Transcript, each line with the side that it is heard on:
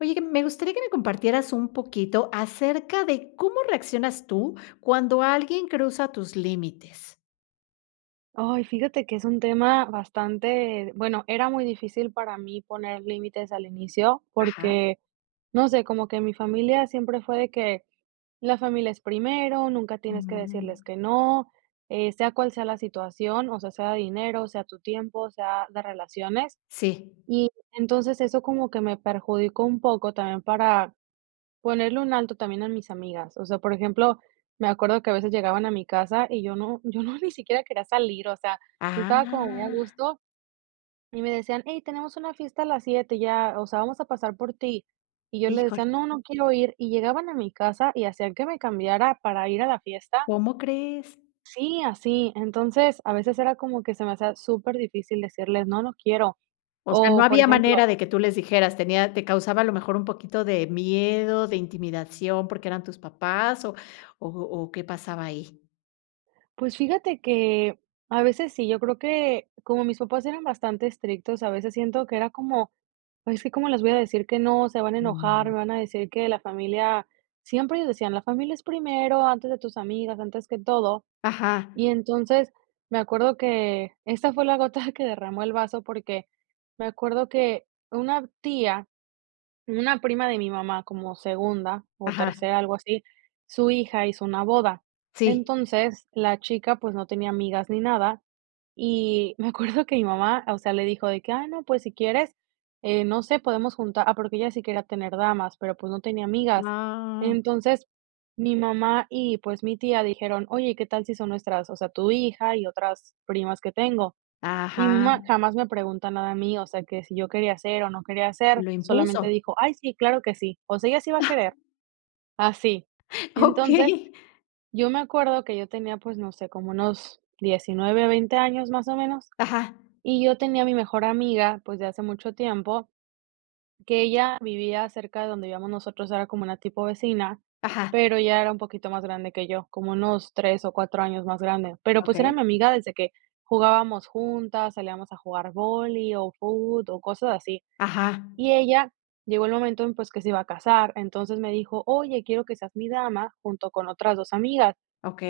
left: Oye, que me gustaría que me compartieras un poquito acerca de cómo reaccionas tú cuando alguien cruza tus límites.
right: Ay, fíjate que es un tema bastante bueno, era muy difícil para mí poner límites al inicio.
left: Ajá.
right: Porque, no sé, como que en mi familia siempre fue de que: "La familia es primero, nunca tienes que decirles
left: Mm.
right: que no, eh, sea cual sea la situación". O sea, sea de dinero, sea tu tiempo, sea de relaciones.
left: Sí.
right: Y entonces eso como que me perjudicó un poco también para, ponerle un alto también a mis amigas. O sea, por ejemplo, me acuerdo que a veces llegaban a mi casa, y yo no yo no ni siquiera quería salir, o sea, yo estaba como muy a
left: Ah.
right: gusto. Y me decían: "Hey, tenemos una fiesta a las 7, y ya, o sea, vamos a pasar por ti", y yo le
left: Híjole.
right: decía: "No, no quiero ir", y llegaban a mi casa, y hacían que me cambiara para ir a la fiesta.
left: ¿Cómo crees?
right: Sí, así, entonces, a veces era como que se me hacía súper difícil decirles: "No, no quiero".
left: O sea, ¿no
right: O, por
left: había
right: ejemplo
left: manera de que tú les dijeras tenía te causaba a lo mejor un poquito de miedo, de intimidación, porque eran tus papás, o o o qué pasaba ahí?
right: Pues fíjate que a veces sí, yo creo que como mis papás eran bastante estrictos, a veces siento que era como: "Ay, es que como les voy a decir que no, se van a enojar,
left: Mm.
right: me van a decir que la familia", siempre ellos decían: "La familia es primero, antes de tus amigas, antes que todo".
left: Ajá.
right: Y entonces, me acuerdo que esta fue la gota que derramó el vaso, porque me acuerdo que una tía, una prima de mi mamá, como segunda o
left: Ajá.
right: tercera, algo así, su hija hizo una boda,
left: Sí.
right: entonces, la chica, pues, no tenía amigas ni nada, y me acuerdo que mi mamá, o sea, le dijo de que: "Ah, no, pues, si quieres, eh, no sé, podemos juntar", ah, porque ella sí quería tener damas, pero, pues, no tenía amigas.
left: Ah.
right: Entonces, mi mamá y, pues, mi tía dijeron: "Oye, ¿qué tal si son nuestras o sea, tu hija y otras primas que tengo?". Y mi
left: Ajá.
right: mamá jamás me pregunta nada a mí, o sea, que si yo quería hacer o no quería ser,
left: Lo
right: solamente
left: impuso.
right: dijo: "Ay, sí, claro que sí". O sea, ella sí va a querer. Así. Entonces,
left: Okey.
right: yo me acuerdo que yo tenía, pues, no sé, como unos 19 o 20 años más o menos,
left: Ajá.
right: y yo tenía mi mejor amiga, pues, de hace mucho tiempo que ella vivía cerca de donde vivíamos nosotros, era como una tipo vecina,
left: Ajá.
right: pero ella era un poquito más grande que yo, como unos 3 o 4 años más grande, pero pues era
left: Okey.
right: mi amiga desde que jugábamos juntas, salíamos a jugar vóley, o fut, o cosas así.
left: Ajá.
right: Y ella llegó el momento en pues que se iba a casar, entonces me dijo: "Oye, quiero que seas mi dama junto con otras 2 amigas,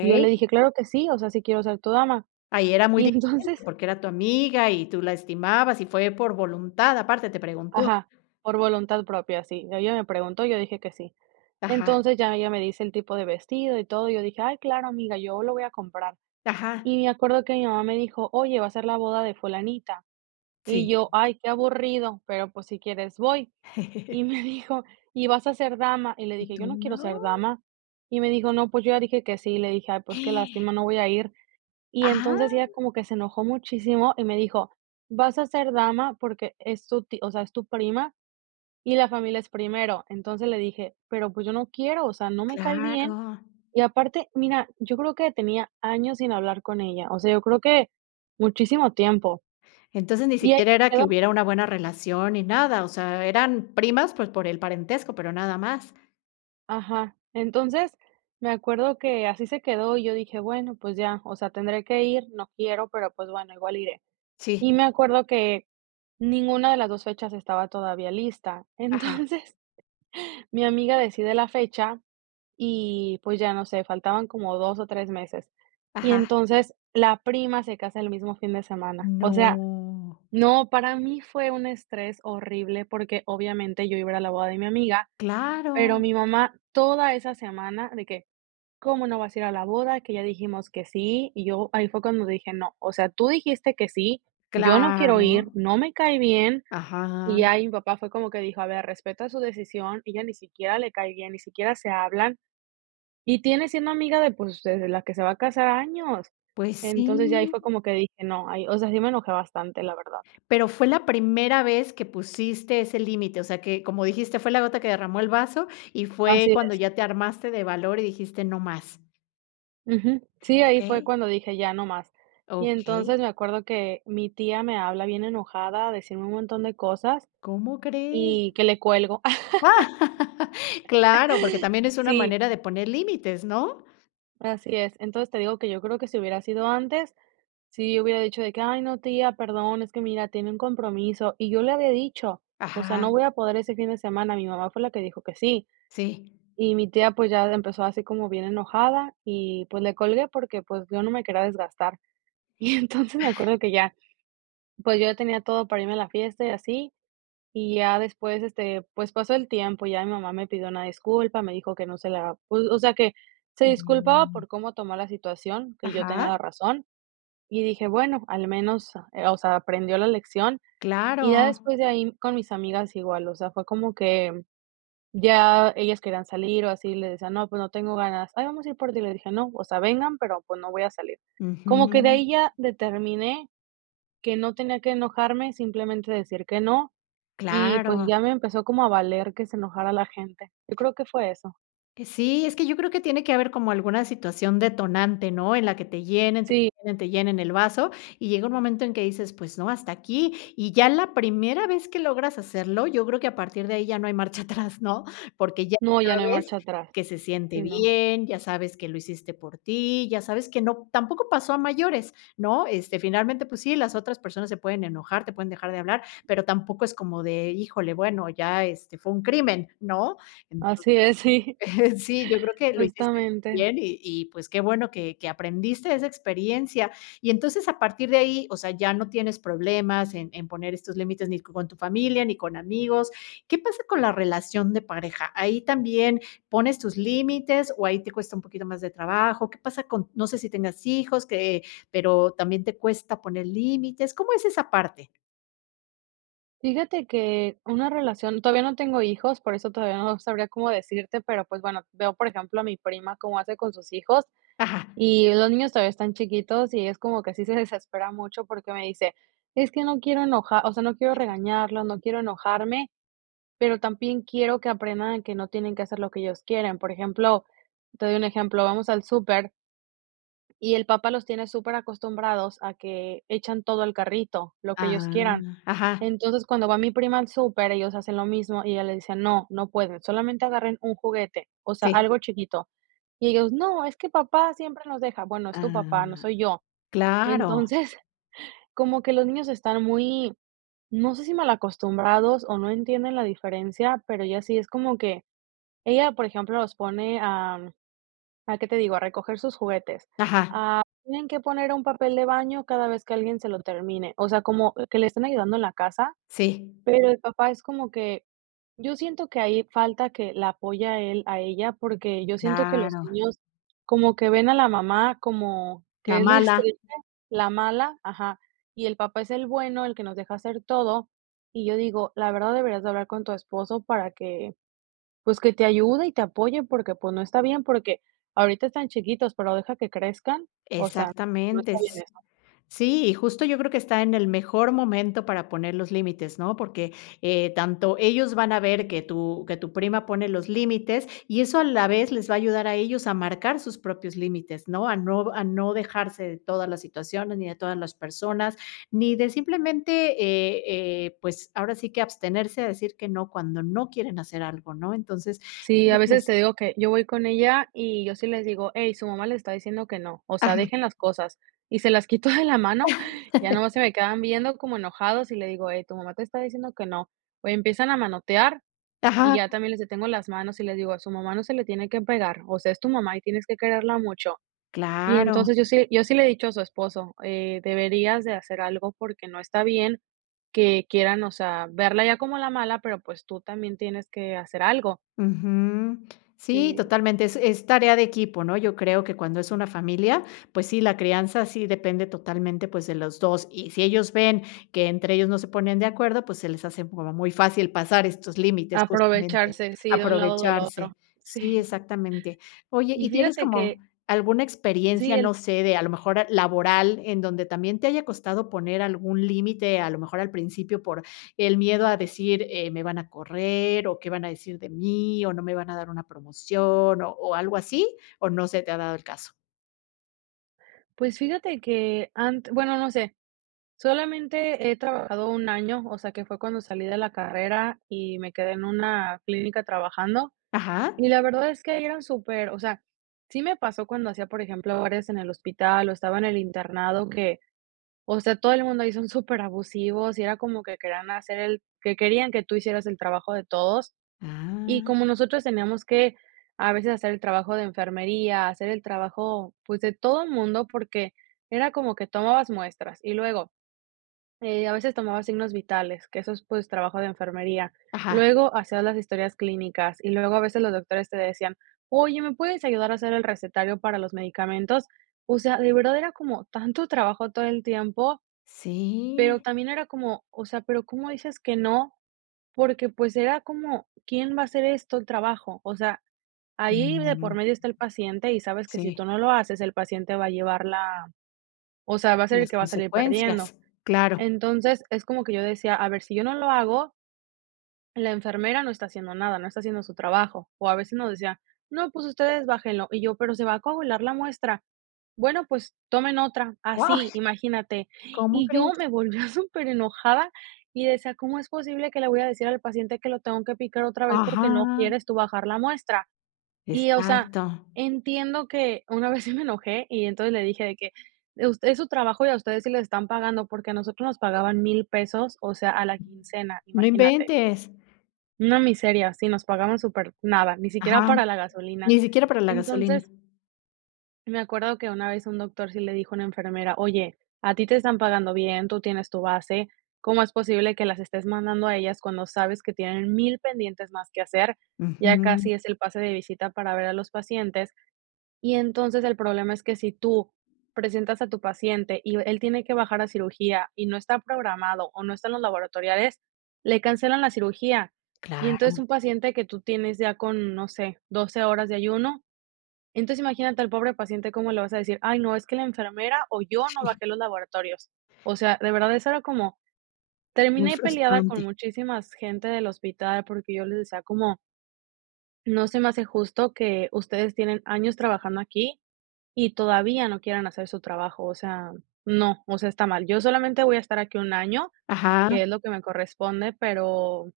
right: y yo le dije: "Claro que sí, o sea, sí quiero ser tu dama".
left: Ahí era muy
right: Y entonces
left: diferente porque era tu amiga y tú la estimabas y fue por voluntad, aparte, te preguntó.
right: Ajá, por voluntad propia, sí, ella me preguntó y yo dije que sí,
left: Ajá.
right: entonces, ya ella me dice el tipo de vestido y todo, y yo dije: "Ay, claro, amiga, yo lo voy a comprar".
left: Ajá.
right: Y me acuerdo que mi mamá me dijo: "Oye, va a ser la boda de fulanita". Y
left: Sí.
right: yo: "Ay, qué aburrido, pero, pues, si quieres voy". Y me dijo: "Y vas a ser dama". Y le
left: Y
right: dije:
left: tú:
right: "Yo no quiero
left: "No".
right: ser dama". Y me dijo: "No, pues, yo ya dije que sí". Y le dije: "Ay, pues, qué lástima, no voy a ir". Y
left: ¡Ah!
right: entonces, ella como que se enojó muchísimo y me dijo: "Vas a ser dama porque es tu tí o sea, es tu prima, y la familia es primero". Entonces, le dije: "Pero, pues, yo no quiero, o sea, no me cae bien".
left: Claro.
right: Y aparte, mira, yo creo que tenía años sin hablar con ella, o sea, yo creo que muchísimo tiempo.
left: Entonces ni
right: Y ahí
left: siquiera
right: se
left: era que
right: quedó.
left: hubiera una buena relación ni nada, o sea, eran primas, pues, por el parentesco, pero nada más.
right: Ajá, entonces, me acuerdo que así se quedó y yo dije: "Bueno, pues ya, o sea, tendré que ir, no quiero, pero, pues bueno, igual iré".
left: Sí.
right: Y me acuerdo que ninguna de las 2 fechas estaba todavía lista.
left: Ajá.
right: Entonces, mi amiga decide la fecha y pues ya, no sé, faltaban como 2 o 3 meses. Y
left: Ajá.
right: entonces la prima se casa el mismo fin de semana, o sea,
left: No.
right: no, para mí fue un estrés horrible porque, obviamente, yo iba a ir a la boda de mi amiga, pero
left: Claro.
right: mi mamá toda esa semana de que: "¿Cómo no vas a ir a la boda? Que ya dijimos que sí". Y yo, ahí fue cuando dije: "No, o sea, tú dijiste que sí, yo no quiero ir,
left: Claro.
right: no me cae bien". Y
left: Ajá.
right: ya, ahí mi papá fue como que dijo: "A ver, respeta su decisión, ella ni siquiera le cae bien, ni siquiera se hablan, y tiene siendo amiga de, pues, de la que se va a casar, años".
left: ¡Pues
right: Entonces, ya ahí
left: sí!
right: fue como que dije: "No". Ahí, o sea, sí me enojé bastante, la verdad.
left: Pero fue la primera vez que pusiste ese límite, o sea que, como dijiste: "Fue la gota que derramó el vaso". Y fue
right: Así
left: cuando
right: es.
left: ya te armaste de valor y dijiste: "No más".
right: Ujú. Sí, ahí fue
left: Okey.
right: cuando dije: "Ya, no más". Y
left: Okey.
right: entonces me acuerdo que mi tía me habla bien enojada a decirme un montón de cosas
left: ¿Cómo crees?
right: y que le cuelgo.
left: Claro, porque también es una
right: Sí.
left: manera de poner límites, ¿no?
right: Así es. Entonces, te digo que yo creo que si hubiera sido antes, si hubiera dicho de que: "Ay, no, tía, perdón, es que mira, tenía un compromiso". Y yo le había dicho, o sea,
left: Ajá.
right: no voy a poder ese fin de semana, mi mamá fue la que dijo que sí.
left: Sí.
right: Y mi tía, pues, ya empezó así como bien enojada y, pues, le colgué porque, pues, yo no me quería desgastar. Y entonces, me acuerdo que ya, pues, yo ya tenía todo para irme a la fiesta y así, y ya después, este, pues, pasó el tiempo, ya mi mamá me pidió una disculpa, me dijo que no se la pues, o sea, que se disculpaba por cómo tomó la situación, que yo tenía
left: Ajá.
right: la razón, y dije: "Bueno, al menos, ah, o sea, aprendió la lección". Y ya
left: Claro.
right: después de ahí con mis amigas igual, o sea, fue como que ya ellas querían salir o así, y les decía: "No, pues no tengo ganas". "Ay, vamos a ir por ti". Y le dije: "No, o sea, vengan, pero pues no voy a salir". Como que de
left: Ujú.
right: ahí ya determiné que no tenía que enojarme, simplemente decir que no, y, pues,
left: Claro.
right: ya me empezó como a valer que se enojara la gente. Yo creo que fue eso.
left: Que sí, es que yo creo que tiene que haber como alguna situación detonante, ¿no? En la que te llenen, te
right: Sí.
left: llenen, te llenen el vaso y llega un momento en que dices: "Pues no, hasta aquí". Y ya la primera vez que logras hacerlo, yo creo que a partir de ahí ya no hay marcha atrás, ¿no? Porque ya
right: No, ya no hay
left: sabes
right: marcha atrás.
left: que se siente
right: Sí, no.
left: bien, ya sabes que lo hiciste por ti, ya sabes que no tampoco pasó a mayores, ¿no?, este, finalmente, pues sí, las otras personas se pueden enojar, te pueden dejar de hablar, pero tampoco es como de: "Híjole, bueno, ya, este, fue un crimen", ¿no? Entonces,
right: Así es, sí.
left: sí, yo creo que lo hiciste muy
right: Justamente.
left: bien y y pues qué bueno que que aprendiste de esa experiencia. Y entonces, a partir de ahí, o sea, ya no tienes problemas en en poner estos límites ni co con tu familia ni con amigos. ¿Qué pasa con la relación de pareja? ¿Ahí también pones tus límites o ahí te cuesta un poquito más de trabajo? ¿Qué pasa con? No sé si tengas hijos que pero, ¿también te cuesta poner límites? ¿Cómo es esa parte?
right: Fíjate que una relación todavía no tengo hijos, por eso todavía no sabría cómo decirte, pero, pues, bueno, veo por ejemplo a mi prima cómo hace con sus hijos.
left: Ajá.
right: Y los niños todavía están chiquitos, y es como que sí se desespera mucho, porque me dice: "Es que no quiero enoja o sea, no quiero
left: Así.
right: regañarlos, no quiero enojarme, pero también quiero que aprendan a que no tienen que hacer lo que ellos quieren. Por ejemplo, te doy un ejemplo, vamos al súper y el papá los tiene superacostumbrados a que echan todo al carrito, lo que ellos quieran.
left: Am, ajá.
right: Entonces, cuando va mi prima al súper, ellos hacen lo mismo, y ella le dice: "No, no pueden, solamente agarren un juguete", o sea,
left: Si.
right: algo chiquito. Y ellos: "No, es que papá siempre nos deja", "Bueno, es tu papá, no
left: Am,
right: soy yo".
left: claro.
right: Entonces, como que los niños están muy, no sé, si mal acostumbrados, o no entienden la diferencia, pero ella sí es como que ella por ejemplo, los pone a a qué te digo, a recoger sus juguetes,
left: Ajá.
right: ah, tienen que poner un papel de baño cada vez que alguien se lo termine. O sea, como que le estén ayudando en la casa,
left: Sí.
right: pero el papá es como que yo siento que ahí falta que la apoya él a ella, porque yo siento que los
left: Claro.
right: niños como que ven a la mamá como
left: La
right: que es la
left: mala.
right: estrella la mala Ajá, y el papá es el bueno, el que nos deja hacer todo. Y yo digo, la verdad deberías de hablar con tu esposo para que, pues, que te ayude y te apoye, porque, pues, no está bien, porque ahorita están chiquitos, pero deja que crezcan. O sea no
left: Exactamente.
right: está
left: S
right: bien eso.
left: sí, y justo yo creo que está en el mejor momento para poner los límites, ¿no? Porque, eh, tanto ellos van a ver que tu que tu prima pone los límites. Y eso a la vez les va a ayudar a ellos a marcar sus propios límites, ¿no? A no a no dejarse de todas las situaciones, ni de todas las personas, ni de simplemente, eh eh, pues, ahora sí que abstenerse a decir que no cuando no quieren hacer algo, ¿no? Entonces, yo
right: Sí, a
left: creo que
right: veces
left: crees
right: te digo que yo voy con ella, y yo sí les digo: "Hey, su mamá le está diciendo que no, o sea,
left: Ajá.
right: dejen las cosas", y se las quito de la mano, ya nomás se me quedan viendo como enojados, y le digo: "Hey, tu mamá te está diciendo que no". O empiezan a manotear, y
left: Ajá.
right: ya también les detengo las manos, y les digo: "A su mamá no se le tiene que pegar, o sea, es tu mamá y tienes que quererla mucho". Y
left: Claro.
right: entonces yo sí yo sí le he dicho a su esposo, eh: "Deberías de hacer algo, porque no está bien que quieran, o sea, verla ya como la mala, pero, pues tú también tienes que hacer algo".
left: Ujú. Sí,
right: Si.
left: totalmente, es es tarea de equipo, ¿no? Yo creo que cuando es una familia, pues sí, la crianza sí depende totalmente, pues, de los 2, y si ellos ven que entre ellos no se ponen de acuerdo, pues se les hace como muy fácil pasar estos límites, justamente
right: Aprovecharse, sí, de un lado o del otro.
left: aprovecharse. Sí,
right: Sí.
left: exactamente. Oye,
right: Y
left: ¿y tienes
right: fíjate
left: como
right: que
left: alguna
right: Sí,
left: experiencia,
right: él
left: no sé, de a lo mejor laboral, en donde también te haya costado poner algún límite, a lo mejor al principio por el miedo a decir: "Eh, me van a correr o qué van a decir de mí, o no me van a dar una promoción", o algo así, o no se te ha dado el caso?
right: Pues, fíjate que, ant bueno, no sé. Solamente he trabajado 1 año. O sea, que fue cuando salí de la carrera, y me quedé en una clínica trabajando.
left: Ajá.
right: Y la verdad es que ahí eran súper o sea, sí me pasó cuando hacía, por ejemplo, horas en el hospital, o estaba en el internado que, o sea, todo el mundo ahí son superabusivos. Y era como que querían hacer el que querían que tú hicieras el trabajo de todos. Y
left: Ah.
right: como nosotros teníamos que, a veces hacer el trabajo de enfermería, hacer el trabajo, pues, de todo mundo, porque era como que tomabas muestras, y luego, eh, a veces tomaba signos vitales, que eso es, pues, trabajo de enfermería.
left: Ajá.
right: Luego, hacías las historias clínicas, y luego a veces los doctores te decían: "Oye, ¿me puedes ayudar a hacer el recetario para los medicamentos?". O sea, de verdad era como tanto trabajo todo el tiempo, pero
left: Sí.
right: también era como, o sea, ¿pero cómo dices que no? Porque, pues, era como, ¿quién va a hacer esto, el trabajo? O sea, ahí de
left: Mm.
right: por medio está el paciente, y sabes que si
left: Sí.
right: tú no lo haces, el paciente va a llevar la o sea, va a ser el
left: Las
right: que va a salir perdiendo.
left: consecuencias, claro.
right: Entonces, es como que yo decía: "A ver, si yo no lo hago" "la enfermera no está haciendo nada, no está haciendo su trabajo". O a veces nos decía: "No, pues ustedes bájenlo", y yo: "Pero se va a coagular la muestra", "Bueno, pues, tomen otra",
left: ¡Wao!
right: así imagínate.
left: ¿Cómo
right: Y yo
left: crees?
right: me volvía superenojada, y decía: "¿Cómo es posible que le voy a decir al paciente que lo tengo que picar otra vez, porque no
left: Ajá.
right: quieres tú bajar la muestra?". Y, o sea,
left: Exacto.
right: entiendo que una vez sí me enojé, y entonces le dije de que: "Eh, us es su trabajo, y a ustedes sí les están pagando", porque a nosotros nos pagaban $1000 pesos, o sea, a la quincena,
left: No
right: imagínate.
left: inventes.
right: Una miseria si nos pagaban súper nada, ni siquiera
left: Ajá,
right: para la gasolina.
left: ni siquiera para la gasolina.
right: Entonces me acuerdo que una vez un doctor sí le dijo a una enfermera: "Oye, a ti te están pagando bien, tú tienes tu base, ¿cómo es posible que las estés mandando a ellas cuando sabes que tienen 1000 pendientes más que hacer? Ya
left: Ujú.
right: casi es el pase de visita para ver a los pacientes". Y entonces el problema es que si tú presentas a tu paciente y v él tiene que bajar a cirugía y no está programado o no están los laboratoriales, le cancelan la cirugía. Y entonces
left: Claro.
right: un paciente que tú tienes ya con, no sé, 12 horas de ayuno. Entonces imagínate al pobre paciente como le vas a decir: "Ay, no, es que la enfermera o yo no
left: Sí.
right: bajé los laboratorios". O sea, de verdad, eso era como,
left: Muy
right: terminé peleada con
left: frustrante.
right: muchísimas gente del hospital porque yo les decía como no se me hace justo que ustedes tienen años trabajando aquí y todavía no quieran hacer su trabajo, o sea, no, o sea, está mal. Yo solamente voy a estar aquí 1 año,
left: Ajá.
right: que es lo que me corresponde, pero,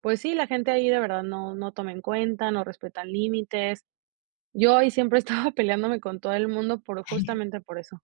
right: pues sí, la gente ahí de verdad no no toma en cuenta, no respetan límites. Yo ahí siempre estaba peleándome con todo el mundo por justamente por eso.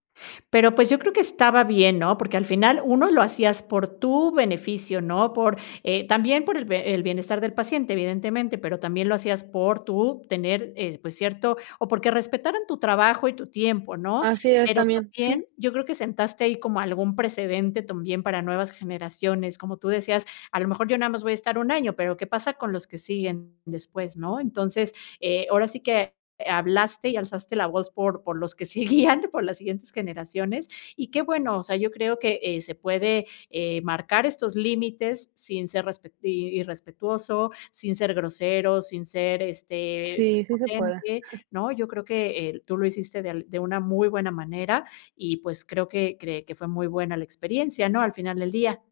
left: Pero, pues, yo creo que estaba bien, ¿no? Porque al final 1, lo hacías por tu beneficio, ¿no? Por, eh también por el b el bienestar del paciente, evidentemente, pero también lo hacías por tú tener, eh, pues cierto, o porque respetaran tu trabajo y tu tiempo, ¿no?
right: Así es
left: Pero
right: también, sí.
left: también yo creo que sentaste ahí como algún precedente también para nuevas generaciones, como tú decías, a lo mejor yo nada más voy a estar 1 año, pero ¿qué pasa con los que siguen después, no? Entonces, eh, ahora sí que, eh, hablaste y alzaste la voz por por los que seguían, por las siguientes generaciones. Y qué bueno, o sea, yo creo que eh, se puede eh, marcar estos límites sin ser respet i irrespetuoso, sin ser grosero, sin ser, este,
right: Sí, sí se puede.
left: prepotente, ¿no? Yo creo que el tú lo hiciste de al de una muy buena manera y, pues, creo que, cre que fue muy buena la experiencia, ¿no? Al final del día.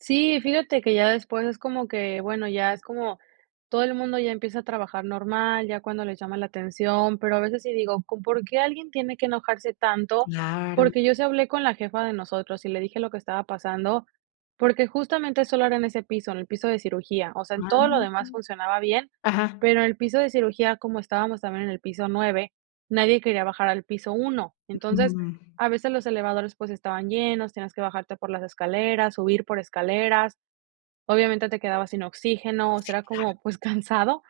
right: Sí, fíjate que ya después es como que, bueno, ya es como todo el mundo ya empieza a trabajar normal, ya cuando les llama la atención, pero a veces sí digo, con ¿por qué alguien tiene que enojarse tanto?
left: Claro.
right: Porque yo sí hablé con la jefa de nosotros y le dije lo que estaba pasando, porque justamente solo era en ese piso, en el piso de cirugía, o sea, en todo lo
left: Am,
right: demás funcionaba bien,
left: ajá.
right: pero en el piso de cirugía, como estábamos también en el piso 9, nadie quería bajar al piso 1. Entonces,
left: Mm.
right: a veces los elevadores, pues, estaban llenos, tenías que bajarte por las escaleras, subir por escaleras. Obviamente, te quedabas sin oxígeno, o sea,
left: Si,
right: era
left: claro.
right: como, pues, cansado.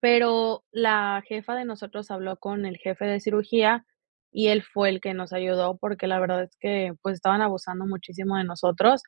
right: Pero la jefa de nosotros habló con el jefe de cirugía y él fue el que nos ayudó, porque la verdad es que, pues, estaban abusando muchísimo de nosotros.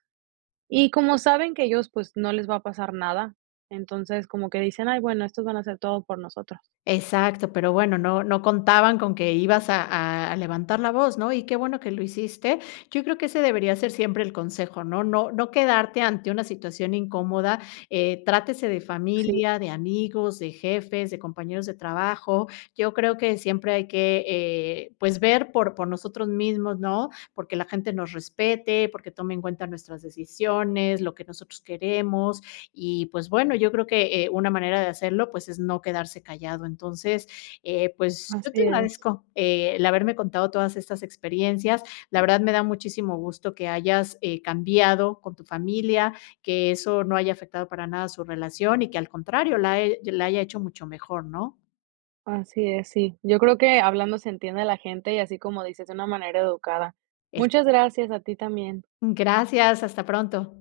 right: Y como saben que ellos, pues, no les va a pasar nada. Entonces, como que dicen: "Ay, bueno, estos van hacer todo por nosotros".
left: Exacto. Pero bueno, no no contaban con que ibas a a levantar la voz, ¿no? Y qué bueno que lo hiciste. Yo creo que ese debería ser siempre el consejo, ¿no? No no quedarte ante una situación incómoda, eh, trátese de
right: Sí.
left: familia, de amigos, de jefes, de compañeros de trabajo. Yo creo que siempre hay que, eh, pues ver por por nosotros mismos, ¿no?, porque la gente nos respete, porque tome en cuenta nuestras decisiones, lo que nosotros queremos. Y pues bueno, yo creo que, eh, una manera de hacerlo, pues es no quedarse callado. Entonces, eh, pues yo
right: Así
left: te
right: es.
left: agradezco el haberme contado todas estas experiencias. La verdad me da muchísimo gusto que hayas, eh, cambiado con tu familia, que eso no haya afectado para nada su relación y que al contrario, la e la haya hecho mucho mejor, ¿no?
right: Así, es, sí. Yo creo que hablando se entiende la gente y así como dices, una manera educada.
left: Eso.
right: Muchas gracias a ti también.
left: Gracias, hasta pronto.